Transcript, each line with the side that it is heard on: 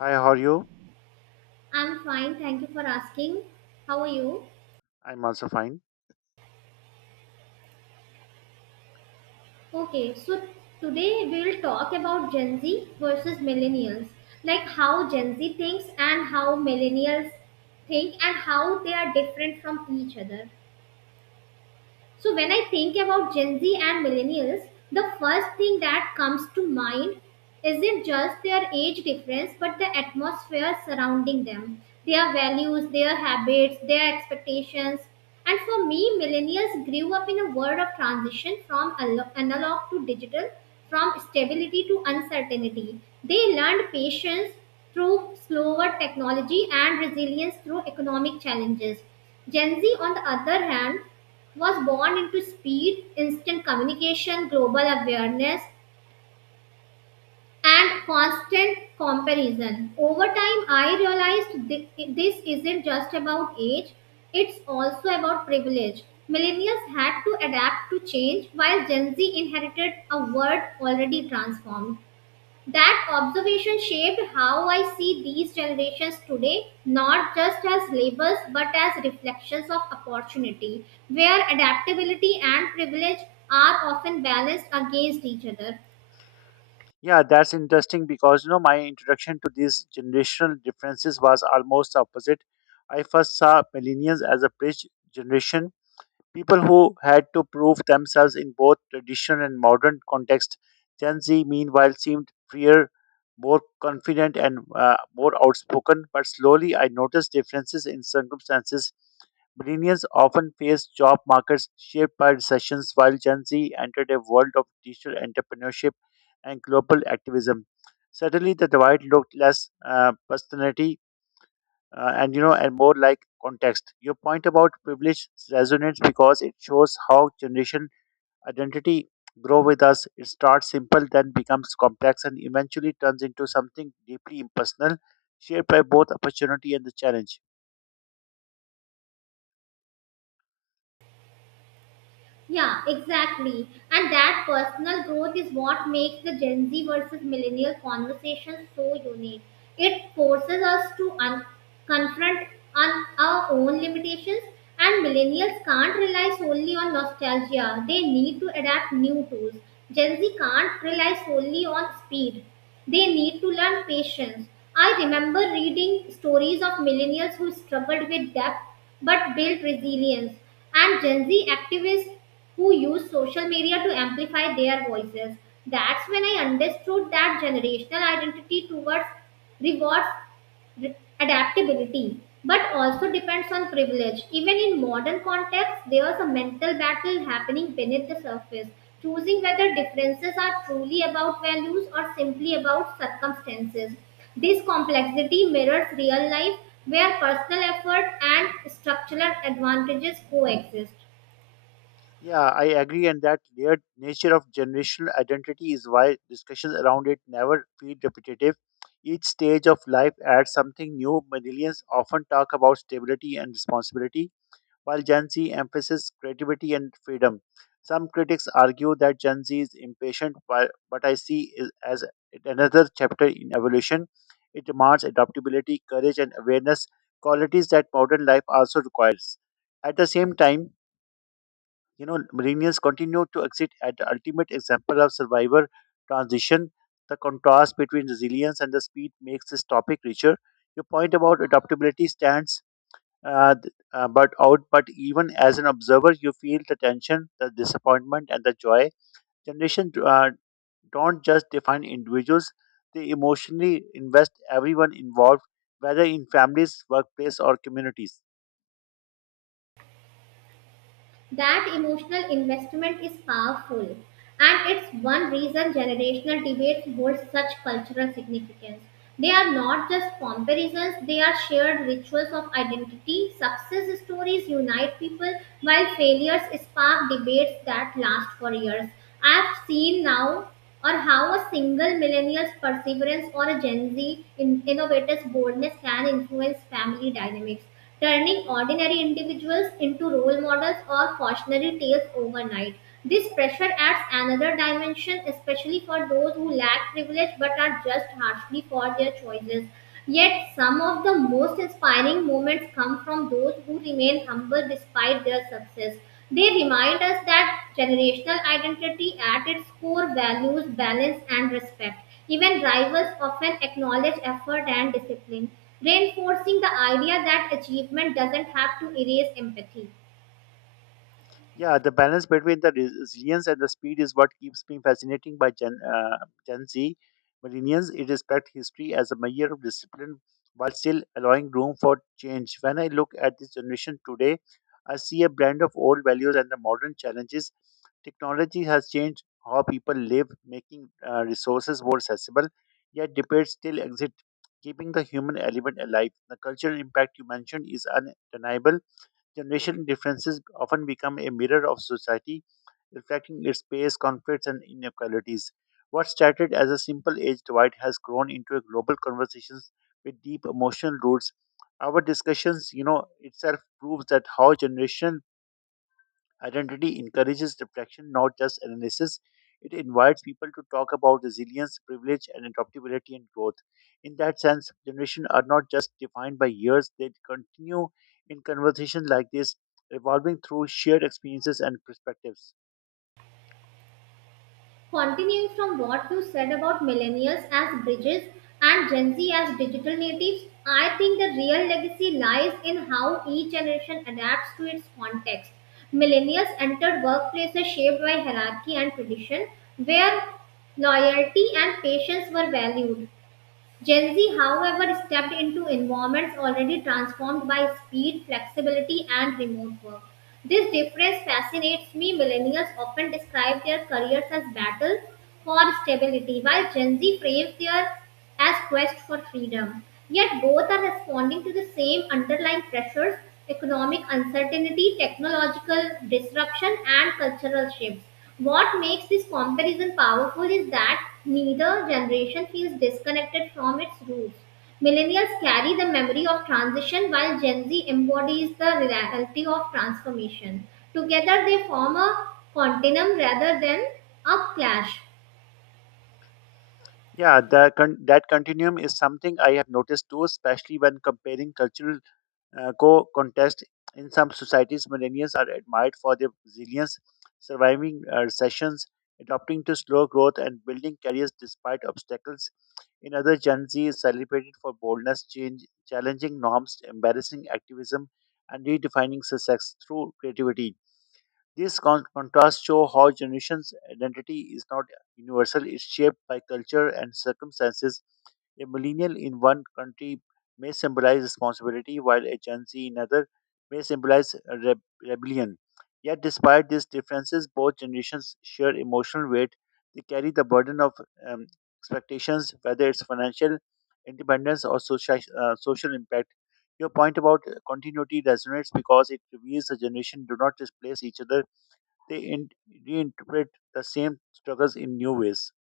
left: Hi, how are you?
right: I'm fine, thank you for asking. How are you?
left: I'm also fine.
right: Okay. Today we will talk about Gen Z versus millennials, like how Gen Z thinks and how millennials think and how they are different from each other. So when I think about Gen Z and millennials, the first thing that comes to mind isn't just their age difference, but the atmosphere surrounding them, their values, their habits, their expectations. And for me, millennials grew up in a world of transition from analog to digital, from stability to uncertainty. They learned patience through slower technology and resilience through economic challenges. Gen Z, on the other hand, was born into speed, instant communication, global awareness, and constant comparison. Over time, I realized this isn't just about age, it's also about privilege. Millennials had to adapt to change while Gen Z inherited a world already transformed. That observation shaped how I see these generations today, not just as labels but as reflections of opportunity, where adaptability and privilege are often balanced against each other.
left: Yeah, that's interesting because you know my introduction to these generational differences was almost opposite. I first saw millennials as a bridge generation people who had to prove themselves in both tradition and modern context. Gen Z, meanwhile, seemed freer, more confident, and more outspoken. But slowly, I noticed differences in circumstances. Millennials often face job markets shaped by recessions, while Gen Z entered a world of digital entrepreneurship and global activism. Suddenly, the divide looked less personal and more like context. Your point about privilege resonates because it shows how generation identity grow with us. It starts simple, then becomes complex, and eventually turns into something deeply impersonal, shared by both opportunity and the challenge.
right: Yeah, exactly. And that personal growth is what makes the Gen Z versus millennial conversation so unique. It forces us to confront on our own limitations, and millennials can't rely solely on nostalgia. They need to adapt new tools. Gen Z can't rely solely on speed. They need to learn patience. I remember reading stories of millennials who struggled with depth but built resilience, and Gen Z activists who use social media to amplify their voices. That's when I understood that generational identity towards rewards adaptability, but also depends on privilege. Even in modern context, there's a mental battle happening beneath the surface, choosing whether differences are truly about values or simply about circumstances. This complexity mirrors real life where personal effort and structural advantages coexist.
left: Yeah, I agree, and that layered nature of generational identity is why discussions around it never feel repetitive. Each stage of life adds something new. Millennials often talk about stability and responsibility, while Gen Z emphasizes creativity and freedom. Some critics argue that Gen Z is impatient, while what I see is as another chapter in evolution. It demands adaptability, courage, and awareness, qualities that modern life also requires. At the same time, millennials continue to exit at the ultimate example of survivor transition. The contrast between resilience and the speed makes this topic richer. Your point about adaptability stands but even as an observer you feel the tension, the disappointment, and the joy. Generation don't just define individuals, they emotionally invest everyone involved, whether in families, workplace, or communities.
right: That emotional investment is powerful, and it's one reason generational debates hold such cultural significance. They are not just comparisons, they are shared rituals of identity. Success stories unite people, while failures spark debates that last for years. I've seen now or how a single millennial's perseverance or a Gen Z innovator's boldness can influence family dynamics, turning ordinary individuals into role models or cautionary tales overnight. This pressure adds another dimension, especially for those who lack privilege but are judged harshly for their choices. Yet, some of the most inspiring moments come from those who remain humble despite their success. They remind us that generational identity at its core values balance and respect. Even rivals often acknowledge effort and discipline, reinforcing the idea that achievement doesn't have to erase empathy.
left: Yeah, the balance between the resilience and the speed is what keeps me fascinating by Gen Z. Millennials it respect history as a measure of discipline while still allowing room for change. When I look at this generation today, I see a blend of old values and the modern challenges. Technology has changed how people live, making resources more accessible, yet debates still exist, keeping the human element alive. The cultural impact you mentioned is undeniable. Generational differences often become a mirror of society, reflecting its space, conflicts, and inequalities. What started as a simple age divide has grown into a global conversation with deep emotional roots. Our discussions, you know, itself proves that how generation identity encourages reflection, not just analysis. It invites people to talk about resilience, privilege, and adaptability and growth. In that sense, generations are not just defined by years, they continue in conversation like this, evolving through shared experiences and perspectives.
right: Continuing from what you said about millennials as bridges and Gen Z as digital natives, I think the real legacy lies in how each generation adapts to its context. Millennials entered workplaces shaped by hierarchy and tradition, where loyalty and patience were valued. Gen Z, however, stepped into environments already transformed by speed, flexibility, and remote work. This difference fascinates me. Millennials often describe their careers as battles for stability, while Gen Z frames their as quest for freedom. Yet both are responding to the same underlying pressures: economic uncertainty, technological disruption, and cultural shifts. What makes this comparison powerful is that neither generation feels disconnected from its roots. Millennials carry the memory of transition while Gen Z embodies the reality of transformation. Together, they form a continuum rather than a clash.
left: Yeah, that continuum is something I have noticed too, especially when comparing cultural co contest. In some societies, millennials are admired for their resilience, surviving recessions, adapting to slow growth, and building careers despite obstacles. In other, Gen Z is celebrated for boldness, change, challenging norms, embarrassing activism, and redefining success through creativity. These contrasts show how generations' identity is not universal, it's shaped by culture and circumstances. A millennial in one country may symbolize responsibility, while a Gen Z in another may symbolize re- rebellion. Yet, despite these differences, both generations share emotional weight. They carry the burden of um, expectations, whether it's financial independence or social impact. Your point about continuity resonates because it reveals the generation do not displace each other, they in, reinterpret the same struggles in new ways.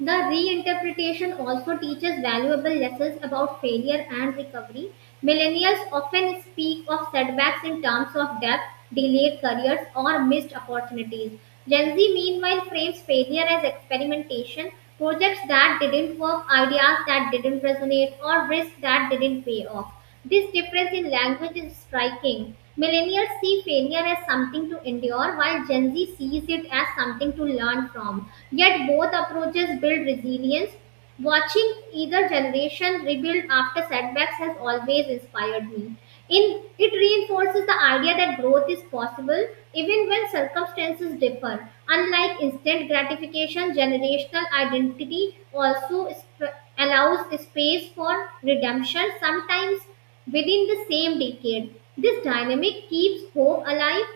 right: The reinterpretation also teaches valuable lessons about failure and recovery. Millennials often speak of setbacks in terms of debt, delayed careers, or missed opportunities. Gen Z, meanwhile, frames failure as experimentation, projects that didn't work, ideas that didn't resonate, or risks that didn't pay off. This difference in language is striking. Millennials see failure as something to endure, while Gen Z sees it as something to learn from. Yet both approaches build resilience. Watching either generation rebuild after setbacks has always inspired me. It reinforces the idea that growth is possible even when circumstances differ. Unlike instant gratification, generational identity also or allows space for redemption, sometimes within the same decade. This dynamic keeps hope alive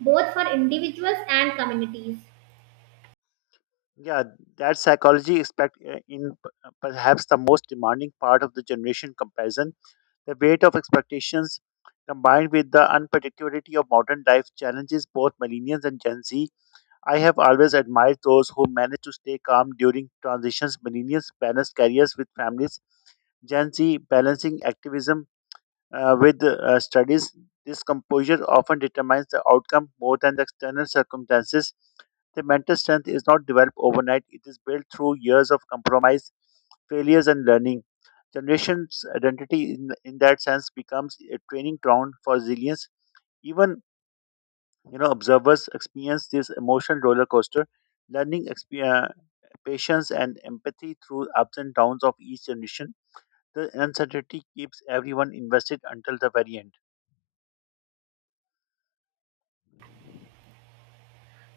right: both for individuals and communities.
left: Yeah, that psychology expect in perhaps the most demanding part of the generation comparison. The weight of expectations combined with the unpredictability of modern life challenges both millennials and Gen Z. I have always admired those who manage to stay calm during transitions. Millennials balance careers with families. Gen Z balancing activism with studies, this composure often determines the outcome more than the external circumstances. The mental strength is not developed overnight, it is built through years of compromise, failures, and learning. Generation's identity, in that sense, becomes a training ground for resilience. Even observers experience this emotional roller coaster, learning patience and empathy through ups and downs of each generation. The uncertainty keeps everyone invested until the very end.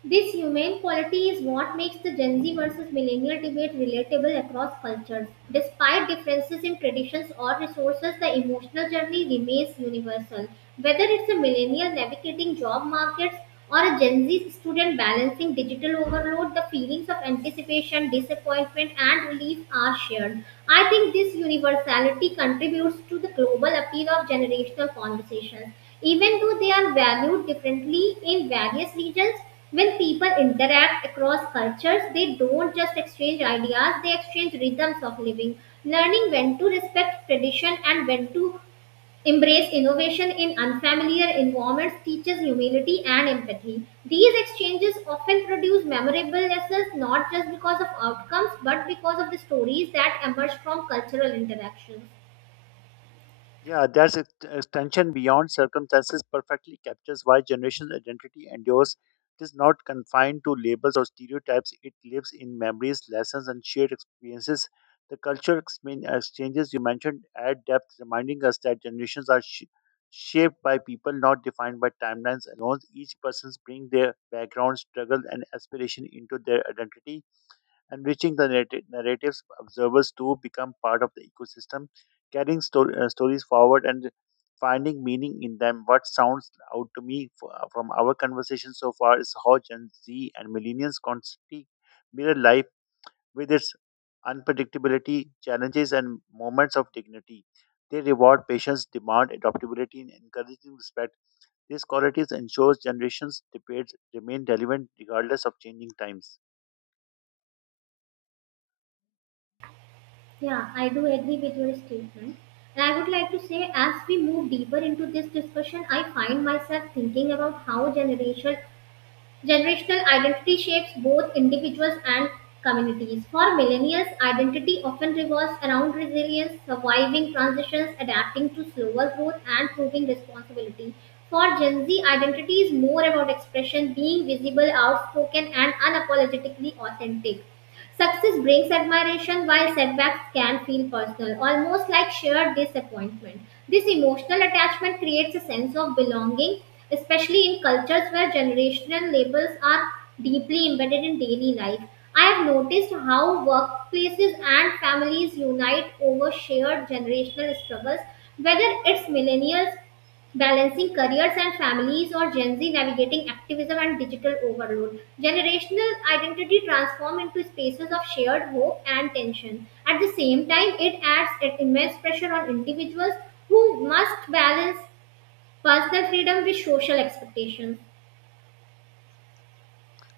right: This humane quality is what makes the Gen Z versus millennial debate relatable across cultures. Despite differences in traditions or resources, the emotional journey remains universal. Whether it's a millennial navigating job markets or a Gen Z student balancing digital overload, the feelings of anticipation, disappointment, and relief are shared. I think this universality contributes to the global appeal of generational conversations. Even though they are valued differently in various regions, when people interact across cultures, they don't just exchange ideas, they exchange rhythms of living, learning when to respect tradition and when to embrace innovation in unfamiliar environments teaches humility and empathy. These exchanges often produce memorable lessons, not just because of outcomes but because of the stories that emerge from cultural interactions.
left: Yeah, that's extension beyond circumstances perfectly captures why generational identity endures. It is not confined to labels or stereotypes. It lives in memories, lessons, and shared experiences. The cultural exchanges you mentioned add depth, reminding us that generations are shaped by people, not defined by timelines alone. Each person's bring their background, struggle, and aspiration into their identity, enriching the narratives. Observers too become part of the ecosystem, carrying stories forward and finding meaning in them. What sounds out to me from our conversation so far is how Gen Z and millennials constantly mirror life with its unpredictability, challenges, and moments of dignity. They reward patience, demand adaptability, and encouraging respect. These qualities ensure generations' debates remain relevant regardless of changing times.
right: Yeah, I do agree with your statement. And I would like to say, as we move deeper into this discussion, I find myself thinking about how generational identity shapes both individuals and communities. For millennials, identity often revolves around resilience, surviving transitions, adapting to slower growth, and proving responsibility. For Gen Z, identity is more about expression, being visible, outspoken, and unapologetically authentic. Success brings admiration while setbacks can feel personal, almost like shared disappointment. This emotional attachment creates a sense of belonging, especially in cultures where generational labels are deeply embedded in daily life. I have noticed how workplaces and families unite over shared generational struggles, whether it's millennials balancing careers and families or Gen Z navigating activism and digital overload. Generational identity transform into spaces of shared hope and tension. At the same time, it adds an immense pressure on individuals who must balance personal freedom with social expectations.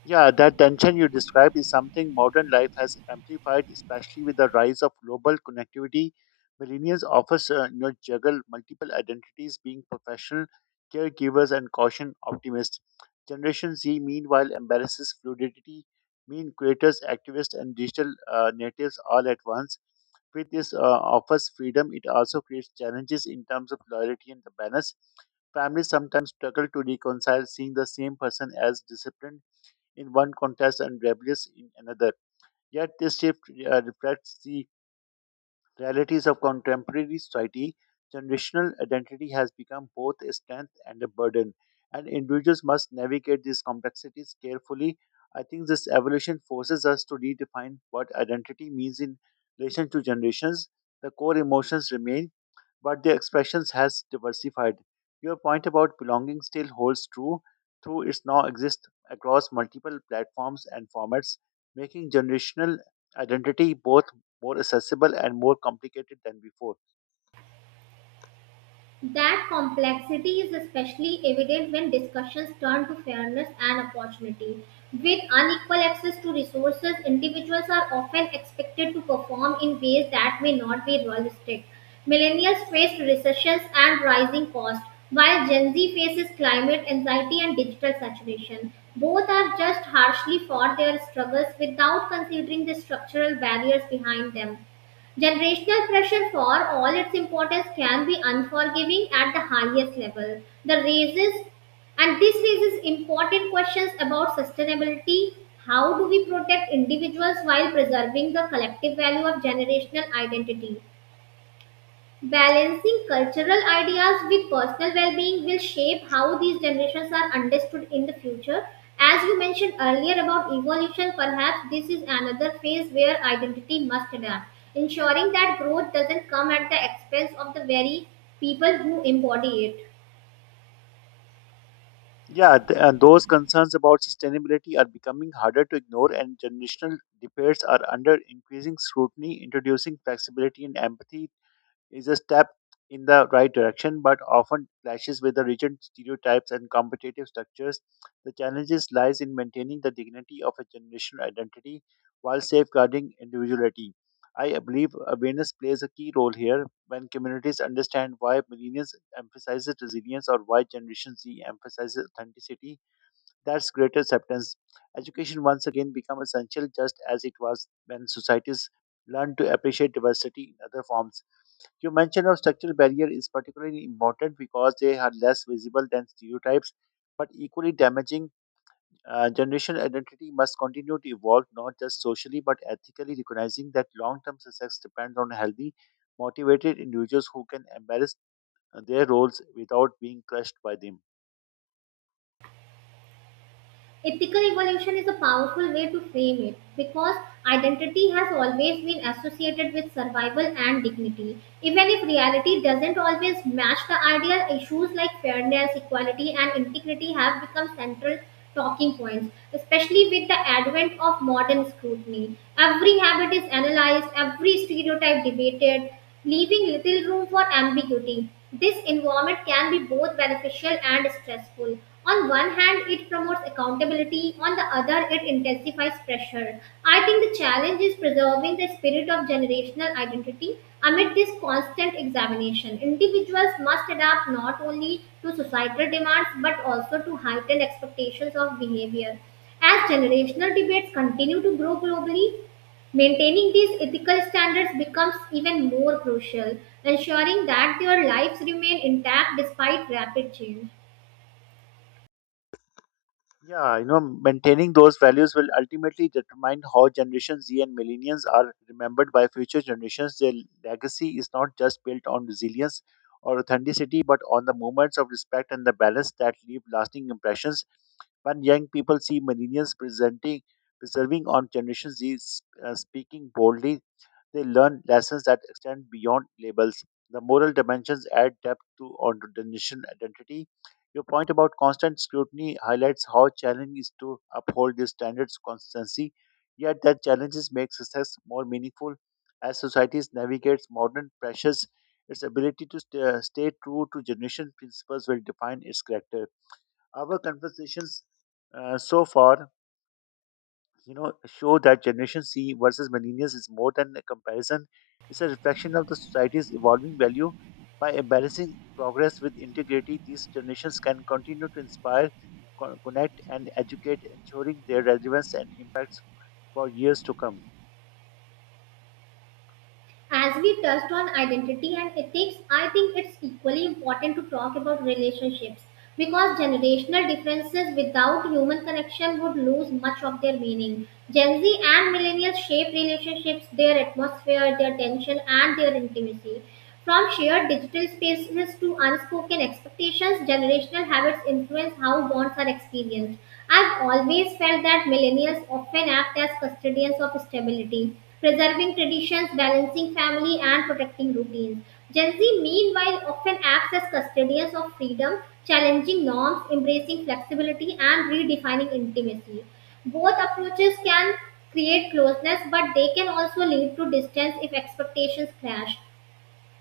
left: Yeah, that tension you describe is something modern life has amplified, especially with the rise of global connectivity. Millennials often juggle multiple identities, being professional, caregivers, and caution optimists. Generation Z, meanwhile, embraces fluidity, mean creators, activists, and digital natives all at once. With this offers freedom, it also creates challenges in terms of loyalty and the balance. Families sometimes struggle to reconcile seeing the same person as disciplined in one context and rebellious in another. Yet this shift reflects the realities of contemporary society. Generational identity has become both a strength and a burden, and individuals must navigate these complexities carefully. I think this evolution forces us to redefine what identity means in relation to generations. The core emotions remain, but their expressions has diversified. Your point about belonging still holds true, though it now exists across multiple platforms and formats, making generational identity both more accessible and more complicated than before.
right: That complexity is especially evident when discussions turn to fairness and opportunity. With unequal access to resources, individuals are often expected to perform in ways that may not be realistic. Millennials faced recessions and rising costs, while Gen Z faces climate anxiety and digital saturation. Both are just harshly for their struggles without considering the structural barriers behind them. Generational pressure, for all its importance, can be unforgiving at the highest level. The raises and this raises important questions about sustainability. How do we protect individuals while preserving the collective value of generational identity? Balancing cultural ideas with personal well being will shape how these generations are understood in the future. As you mentioned earlier about evolution, perhaps this is another phase where identity must adapt, ensuring that growth doesn't come at the expense of the very people who embody it.
left: Yeah, those concerns about sustainability are becoming harder to ignore, and generational debates are under increasing scrutiny. Introducing flexibility and empathy is a step in the right direction, but often clashes with the rigid stereotypes and competitive structures. The challenges lies in maintaining the dignity of a generational identity while safeguarding individuality. I believe awareness plays a key role here. When communities understand why millennials emphasizes resilience or why Generation Z emphasizes authenticity, that's greater acceptance. Education once again becomes essential, just as it was when societies learned to appreciate diversity in other forms. Your mention of structural barrier is particularly important because they are less visible than stereotypes, but equally damaging. Generational identity must continue to evolve, not just socially but ethically, recognizing that long-term success depends on healthy, motivated individuals who can embrace their roles without being crushed by them.
right: Ethical evolution is a powerful way to frame it because identity has always been associated with survival and dignity. Even if reality doesn't always match the ideal, issues like fairness, equality, and integrity have become central talking points, especially with the advent of modern scrutiny. Every habit is analyzed, every stereotype debated, leaving little room for ambiguity. This environment can be both beneficial and stressful. On one hand, it promotes accountability, on the other, it intensifies pressure. I think the challenge is preserving the spirit of generational identity amid this constant examination. Individuals must adapt not only to societal demands but also to heightened expectations of behavior. As generational debates continue to grow globally, maintaining these ethical standards becomes even more crucial, ensuring that their lives remain intact despite rapid change.
left: Yeah, you know, maintaining those values will ultimately determine how Generation Z and millennials are remembered by future generations. Their legacy is not just built on resilience or authenticity, but on the moments of respect and the balance that leave lasting impressions. When young people see millennials presenting, preserving on Generation Z, speaking boldly, they learn lessons that extend beyond labels. The moral dimensions add depth to onto the nation identity. Your point about constant scrutiny highlights how challenging is to uphold these standards consistency. Yet that challenges make success more meaningful. As societies navigates modern pressures, its ability to stay true to generation principles will define its character. Our conversations so far, you know, show that generation c versus millennials is more than a comparison, it's a reflection of the society's evolving value. By balancing progress with integrity, these generations can continue to inspire, connect, and educate, ensuring their relevance and impacts for years to come.
right: As we touched on identity and ethics, I think it's equally important to talk about relationships because generational differences without human connection would lose much of their meaning. Gen Z and millennials shape relationships, their atmosphere, their tension, and their intimacy. From shared digital spaces to unspoken expectations, generational habits influence how bonds are experienced. I've always felt that millennials often act as custodians of stability, preserving traditions, balancing family, and protecting routines. Gen Z, meanwhile, often acts as custodians of freedom, challenging norms, embracing flexibility, and redefining intimacy. Both approaches can create closeness, but they can also lead to distance if expectations clash.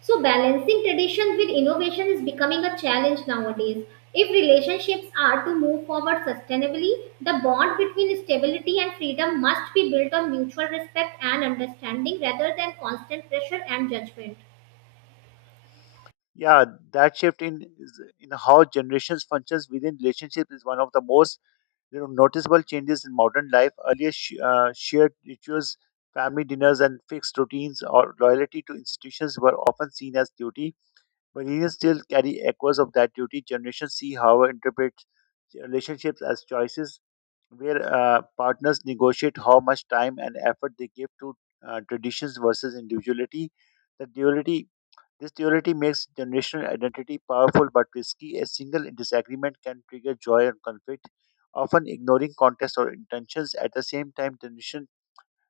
right: So, balancing tradition with innovation is becoming a challenge nowadays. If relationships are to move forward sustainably, the bond between stability and freedom must be built on mutual respect and understanding rather than constant pressure and judgment.
left: Yeah, that shift in in how generations functions within relationships is one of the most, you know, noticeable changes in modern life. Earlier, shared rituals, family dinners, and fixed routines or loyalty to institutions were often seen as duty. Millennials still carry echoes of that duty. Generations see, however, interpret relationships as choices, where partners negotiate how much time and effort they give to traditions versus individuality. The duality This duality makes generational identity powerful but risky. A single disagreement can trigger joy and conflict, often ignoring context or intentions. At the same time, generation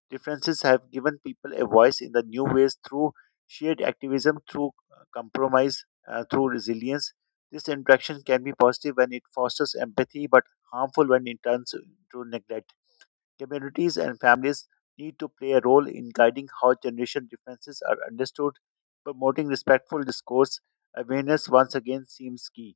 left: differences have given people a voice in the new ways through shared activism, through compromise, through resilience. This interaction can be positive when it fosters empathy, but harmful when it turns into neglect. Communities and families need to play a role in guiding how generation differences are understood, promoting respectful discourse. Awareness once again seems key.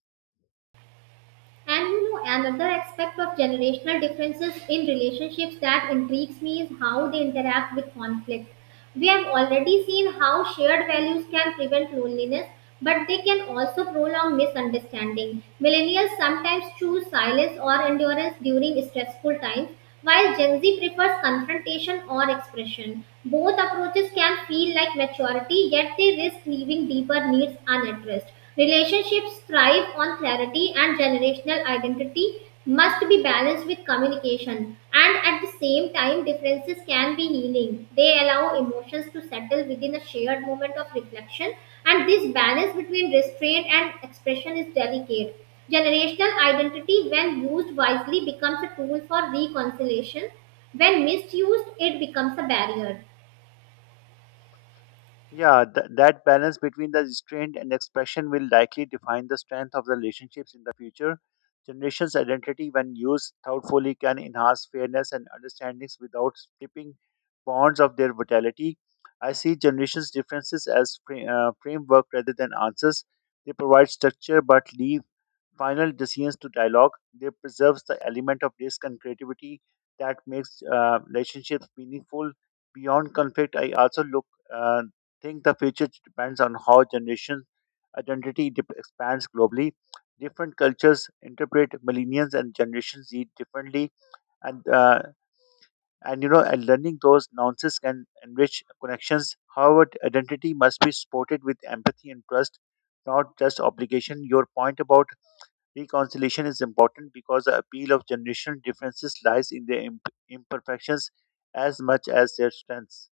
right: And you know, another aspect of generational differences in relationships that intrigues me is how they interact with conflict. We have already seen how shared values can prevent loneliness, but they can also prolong misunderstanding. Millennials sometimes choose silence or endurance during stressful times, while Gen Z prefers confrontation or expression. Both approaches can feel like maturity, yet they risk leaving deeper needs unaddressed. Relationships thrive on clarity, and generational identity must be balanced with communication. And at the same time, differences can be healing. They allow emotions to settle within a shared moment of reflection, and this balance between restraint and expression is delicate. Generational identity, when used wisely, becomes a tool for reconciliation. When misused, it becomes a barrier.
left: Yeah, that balance between the restraint and expression will likely define the strength of the relationships in the future. Generations' identity, when used thoughtfully, can enhance fairness and understandings without stripping bonds of their vitality. I see generations' differences as framework rather than answers. They provide structure but leave final decisions to dialogue. They preserves the element of risk and creativity that makes relationships meaningful. Beyond conflict, I also look uh, think the future depends on how generation identity expands globally. Different cultures interpret millennials and Generation Z differently, and uh, and learning those nuances can enrich connections. However, identity must be supported with empathy and trust, not just obligation. Your point about reconciliation is important because the appeal of generational differences lies in their imperfections as much as their strengths.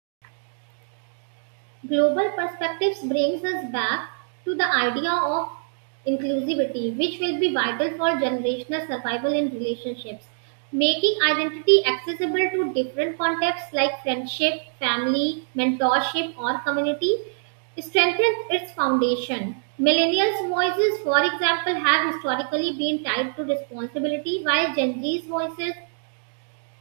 right: Global perspectives brings us back to the idea of inclusivity, which will be vital for generational survival in relationships. Making identity accessible to different contexts like friendship, family, mentorship, or community strengthens its foundation. Millennials' voices, for example, have historically been tied to responsibility, while Gen Z's voices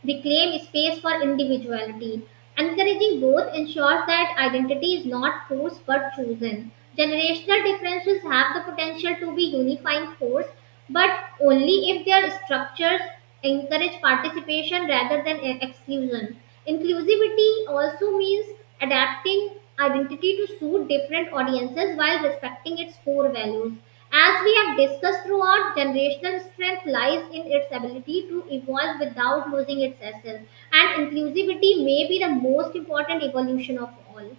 right: they claim space for individuality. Encouraging both ensures that identity is not forced but chosen. Generational differences have the potential to be unifying force, but only if their structures encourage participation rather than exclusion. Inclusivity also means adapting identity to suit different audiences while respecting its core values. As we have discussed throughout, generational strength lies in its ability to evolve without losing its essence, and inclusivity may be the most important evolution of all.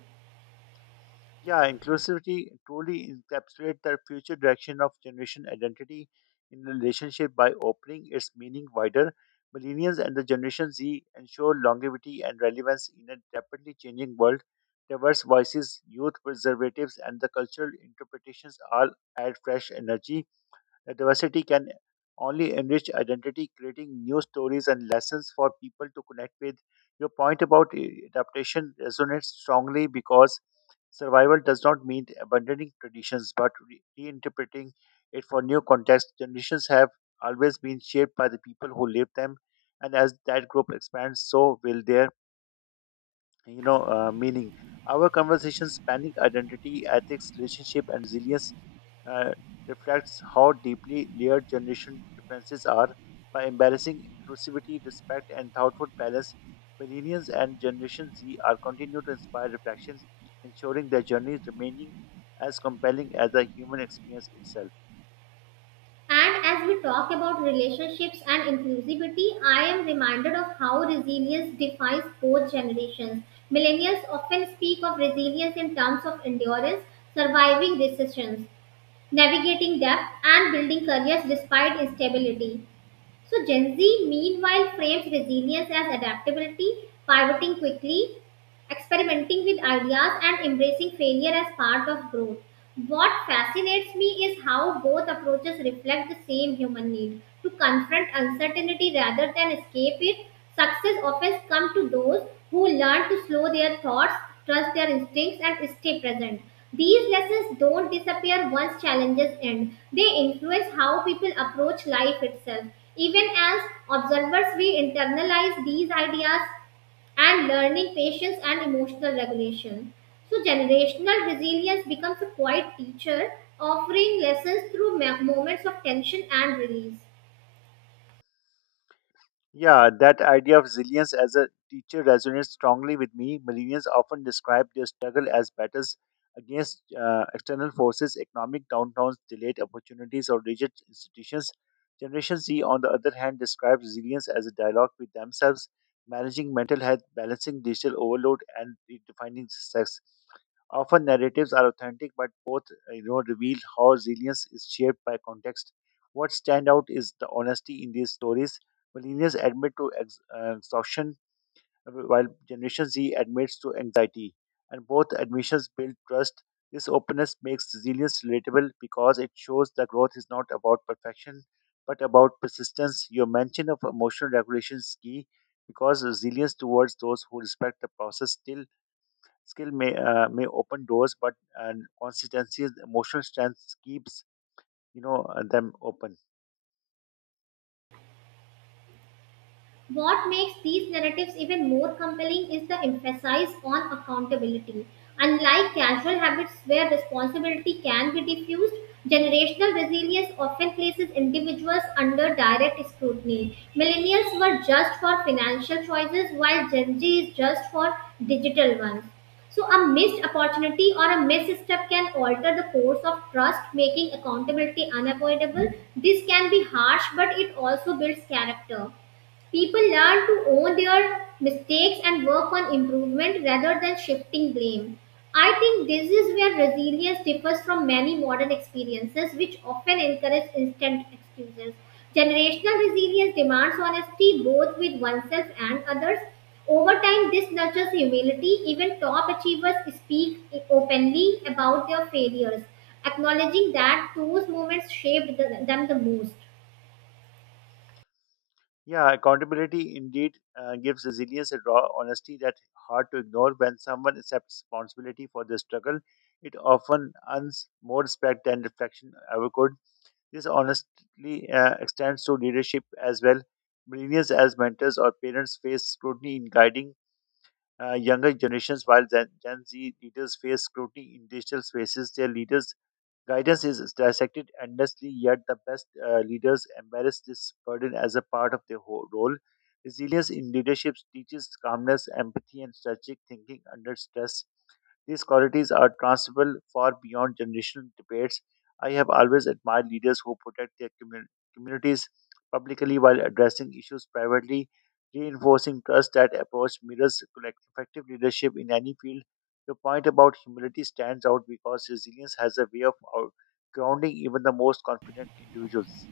left: Yeah, inclusivity truly encapsulates the future direction of generation identity in relationship by opening its meaning wider. Millennials and the Generation Z ensure longevity and relevance in a rapidly changing world. Diverse voices, youth preservatives, and the cultural interpretations all add fresh energy. The diversity can only enrich identity, creating new stories and lessons for people to connect with. Your point about adaptation resonates strongly because survival does not mean abandoning traditions but reinterpreting it for new context. Generations have always been shaped by the people who live them, and as that group expands, so will their meaning. Our conversation spanning identity, ethics, relationship, and resilience uh, reflects how deeply layered generation differences are by embracing inclusivity, respect, and thoughtful balance. Millennials and Generation Z are continuing to inspire reflection, ensuring their journeys remaining as compelling as the human experience itself.
right: And as we talk about relationships and inclusivity, I am reminded of how resilience defines both generations. Millennials often speak of resilience in terms of endurance, surviving recessions, navigating debt, and building careers despite instability. So Gen Z meanwhile frames resilience as adaptability, pivoting quickly, experimenting with ideas and embracing failure as part of growth. What fascinates me is how both approaches reflect the same human need to confront uncertainty rather than escape it. Success often comes to those who learn to slow their thoughts, trust their instincts, and stay present. These lessons don't disappear once challenges end. They influence how people approach life itself. Even as observers, we internalize these ideas and learning patience and emotional regulation. So, generational resilience becomes a quiet teacher, offering lessons through moments of tension and release.
left: Yeah, that idea of resilience as a teacher resonates strongly with me. Millennials often describe their struggle as battles against external forces, economic downturns, delayed opportunities, or rigid institutions. Generation Z, on the other hand, describes resilience as a dialogue with themselves, managing mental health, balancing digital overload, and redefining success. Often narratives are authentic, but both reveal how resilience is shaped by context. What stand out is the honesty in these stories. Millennials admit to exhaustion, while Generation Z admits to anxiety, and both admissions build trust. This openness makes resilience relatable because it shows that growth is not about perfection but about persistence. Your mention of emotional regulation is key because resilience towards those who respect the process still skill may open doors, but uh, consistency, emotional strength keeps them open.
right: What makes these narratives even more compelling is the emphasis on accountability. Unlike casual habits where responsibility can be diffused, generational resilience often places individuals under direct scrutiny. Millennials were judged for financial choices while Gen Z is judged for digital ones. So, a missed opportunity or a misstep can alter the course of trust, making accountability unavoidable. This can be harsh, but it also builds character. People learn to own their mistakes and work on improvement rather than shifting blame. I think this is where resilience differs from many modern experiences, which often encourage instant excuses. Generational resilience demands honesty both with oneself and others. Over time, this nurtures humility. Even top achievers speak openly about their failures, acknowledging that those moments shaped them the most.
left: Yeah, accountability indeed gives resilience a raw honesty that's hard to ignore. When someone accepts responsibility for their struggle, it often earns more respect than reflection ever could. This honestly extends to leadership as well. Millennials as mentors or parents face scrutiny in guiding younger generations, while Gen Z leaders face scrutiny in digital spaces. Their leaders' guidance is dissected endlessly, yet the best leaders embrace this burden as a part of their whole role. Resilience in leadership teaches calmness, empathy, and strategic thinking under stress. These qualities are transferable far beyond generational debates. I have always admired leaders who protect their communities publicly while addressing issues privately, reinforcing trust that approach mirrors effective leadership in any field. Your point about humility stands out because resilience has a way of grounding even the most confident individuals.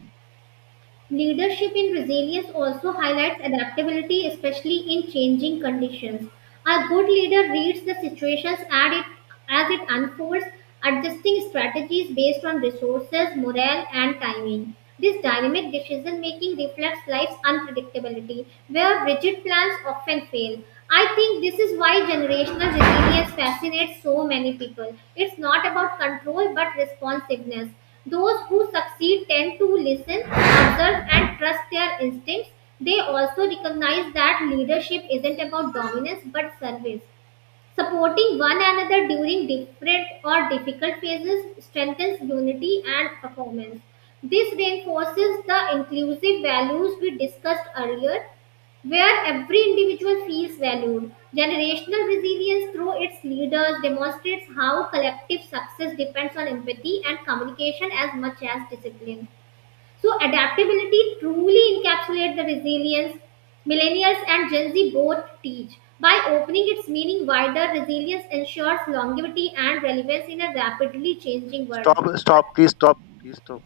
right: Leadership in resilience also highlights adaptability, especially in changing conditions. A good leader reads the situations as it unfolds, adjusting strategies based on resources, morale, and timing. This dynamic decision making reflects life's unpredictability, where rigid plans often fail. I think this is why generational resilience fascinates so many people. It's not about control but responsiveness. Those who succeed tend to listen, observe, and trust their instincts. They also recognize that leadership isn't about dominance but service. Supporting one another during different or difficult phases strengthens unity and performance. This reinforces the inclusive values we discussed earlier, where every individual feels valued. Generational resilience through its leaders demonstrates how collective success depends on empathy and communication as much as discipline. So adaptability truly encapsulates the resilience millennials and Gen Z both teach. By opening its meaning wider, resilience ensures longevity and relevance in a rapidly changing world.
left: Stop, stop, please stop, please stop.